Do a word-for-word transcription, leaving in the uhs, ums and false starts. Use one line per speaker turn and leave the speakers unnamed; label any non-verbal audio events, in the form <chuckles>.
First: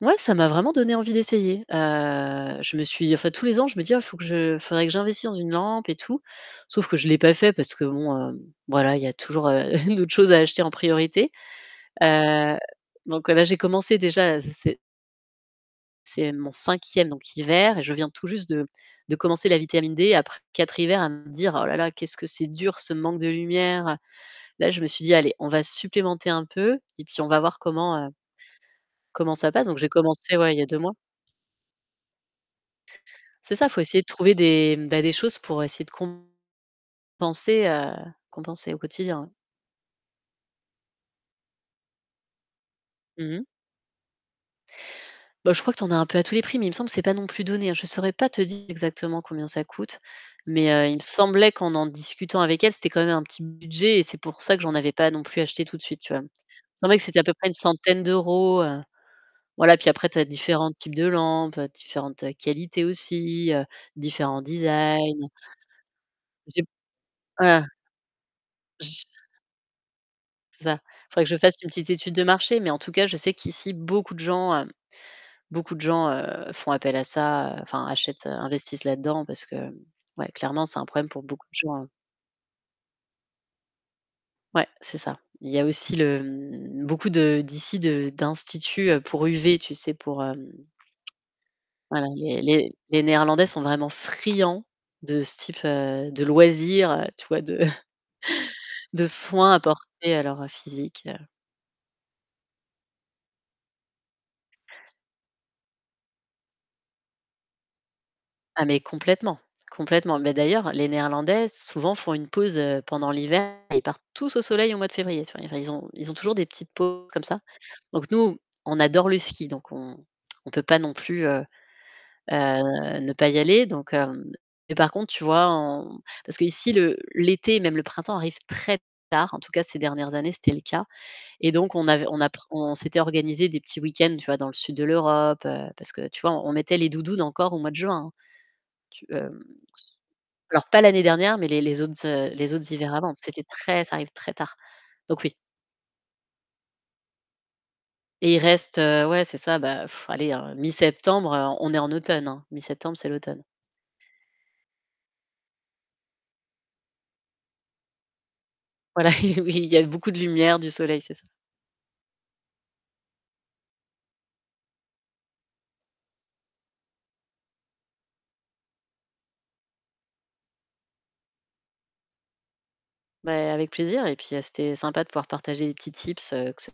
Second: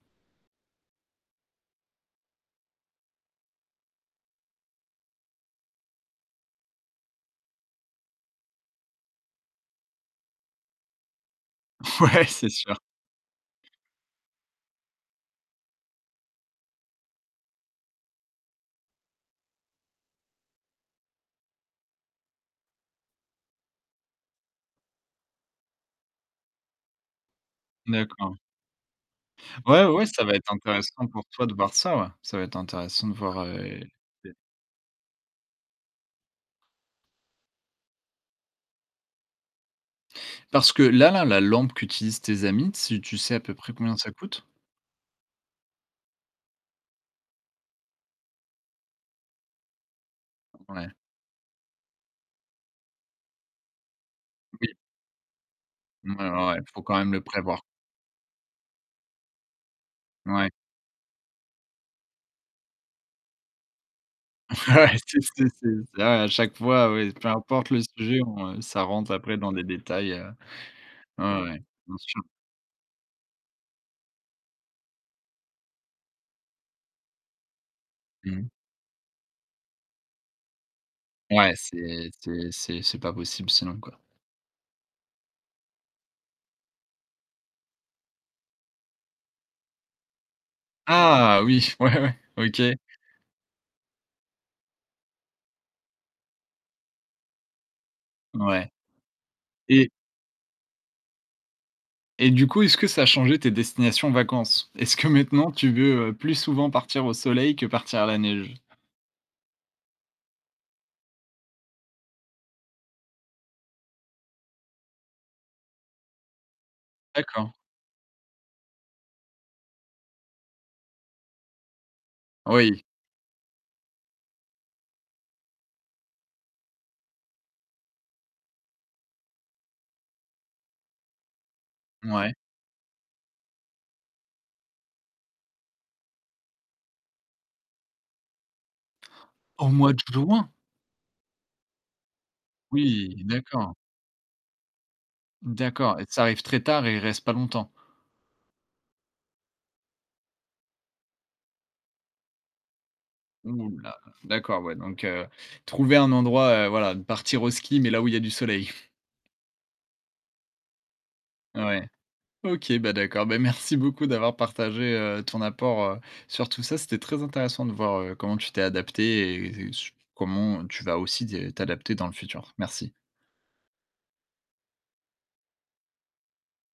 Ouais, ça m'a vraiment donné envie d'essayer. Heu je me suis, en fait tous les ans, je me dis: «Ah, il faut que je il faudrait que j'investisse dans une lampe et tout». Sauf que je l'ai pas fait parce que bon, heu, voilà, il y a toujours <chuckles> d'autres choses à acheter en priorité.
Ouais, c'est
Heu
sûr.
donc là, j'ai commencé déjà à <unintelligible> C'est mon cinquième donc hiver et je viens tout juste de de commencer la vitamine D après quatre hivers à me dire: «Oh là là, qu'est-ce que c'est dur ce manque de lumière!» Là, je me suis dit: «Allez, on va supplémenter un peu et puis on va voir comment, heu,
D'accord.
comment ça passe». Donc
Ouais
j'ai
ouais, ça va
commencé
être
ouais, il y a deux mois.
intéressant pour toi de voir ça ouais. Ça va être intéressant de voir
C'est ça, faut
et
essayer de
et
trouver des ben des choses pour essayer de compenser, heu, compenser au quotidien.
Parce que là, la lampe qu'utilisent tes amis, si tu sais
Mmh
à
mh.
peu près combien ça coûte?
Ben je crois que t'en as un peu à tous les prix, mais il me semble que c'est pas non plus donné. Je saurais pas te dire exactement combien ça coûte, mais, heu,
Ouais.
il me semblait qu'en en discutant avec elle, c'était quand même un petit budget et c'est pour ça que
Oui.
j'en avais pas non plus acheté tout de suite,
Ouais
tu vois? Il
ouais
me
ouais. Il faut quand
semblait que
même
c'était
le
à peu près une
prévoir.
centaine d'euros, heu, voilà, puis après tu as
Ouais.
différents types de lampes, différentes qualités aussi, heu, différents
Ouais, c'est
designs.
c'est c'est ça, à chaque
J'ai
fois, oui, peu
ah
importe le sujet ou, heu, ça
Je
rentre après dans des détails.
C'est ça. Il faudrait que je
Ouais ouais.
fasse une petite
Bien
étude de
sûr.
marché, mais en tout cas je sais qu'ici beaucoup de gens, heu, beaucoup de gens, heu, font appel à ça, heu, enfin achètent, heu,
Mmh.
investissent là-dedans parce que ouais, clairement c'est un problème pour beaucoup
Ouais,
de gens.
c'est c'est c'est c'est pas possible sinon quoi.
Ouais, c'est ça. Il y a aussi le beaucoup de d'ici de d'instituts, heu, pour UV, tu sais pour, hem <tsk>
Ah! Oui, ouais
voilà,
ouais.
il y a
OK.
les les néerlandais sont vraiment friands de ce type, heu, de loisirs, tu vois, de <chuckles>
Ouais.
de soins
Et
apportés à leur physique.
et du coup, est-ce que ça a changé tes destinations vacances? Est-ce que maintenant tu veux plus souvent partir au soleil que partir à la neige?
Ah mais complètement! Complètement. Mais d'ailleurs, les néerlandais, souvent font une pause, heu, pendant l'hiver. Et ils partent tous au soleil au mois de février. C'est-à-dire ils ont ils ont toujours des petites pauses comme ça.
D'accord.
Donc nous, on adore le ski, donc on on peut pas non plus, heu,
Oui!
heu ne pas y aller. Donc, heu mais par contre, tu vois on parce qu'ici le l'été, même le printemps, arrive très tard, en tout cas ces dernières années, c'était le cas. Et donc, on avait on
Ouais.
apprend on s'était organisé des petits week-ends, tu vois, dans le sud de l'Europe, parce que, tu vois, on mettait les doudounes encore au mois de juin. Tu, hem
Au mois de juin?
alors pas l'année dernière, mais les les autres les autres hivers avant.
Oui,
C'était
d'accord.
très, ça arrive très tard. Donc oui.
D'accord. Et ça arrive très tard et il reste pas longtemps?
Et il reste, heu, ouais, c'est ça. Ben <blows air> allez, heu, mi-septembre, heu, on est en automne, hein, mi-septembre, c'est l'automne.
Ouh là là! D'accord, ouais, donc, heu, trouver un endroit, heu, voilà, partir au ski, mais là où il y a du soleil. <chuckles>
Voilà, oui, il y a eu beaucoup de lumière, du soleil, c'est ça.
Ouais. OK, ben d'accord. Ben merci beaucoup d'avoir partagé, heu, ton apport, heu, sur tout ça. C'était très intéressant de voir, heu, comment tu t'es adaptée et sur comment tu vas aussi t'adapter dans le futur. Merci.
Ben, avec plaisir. Et puis c'était sympa de pouvoir partager les petits tips que ce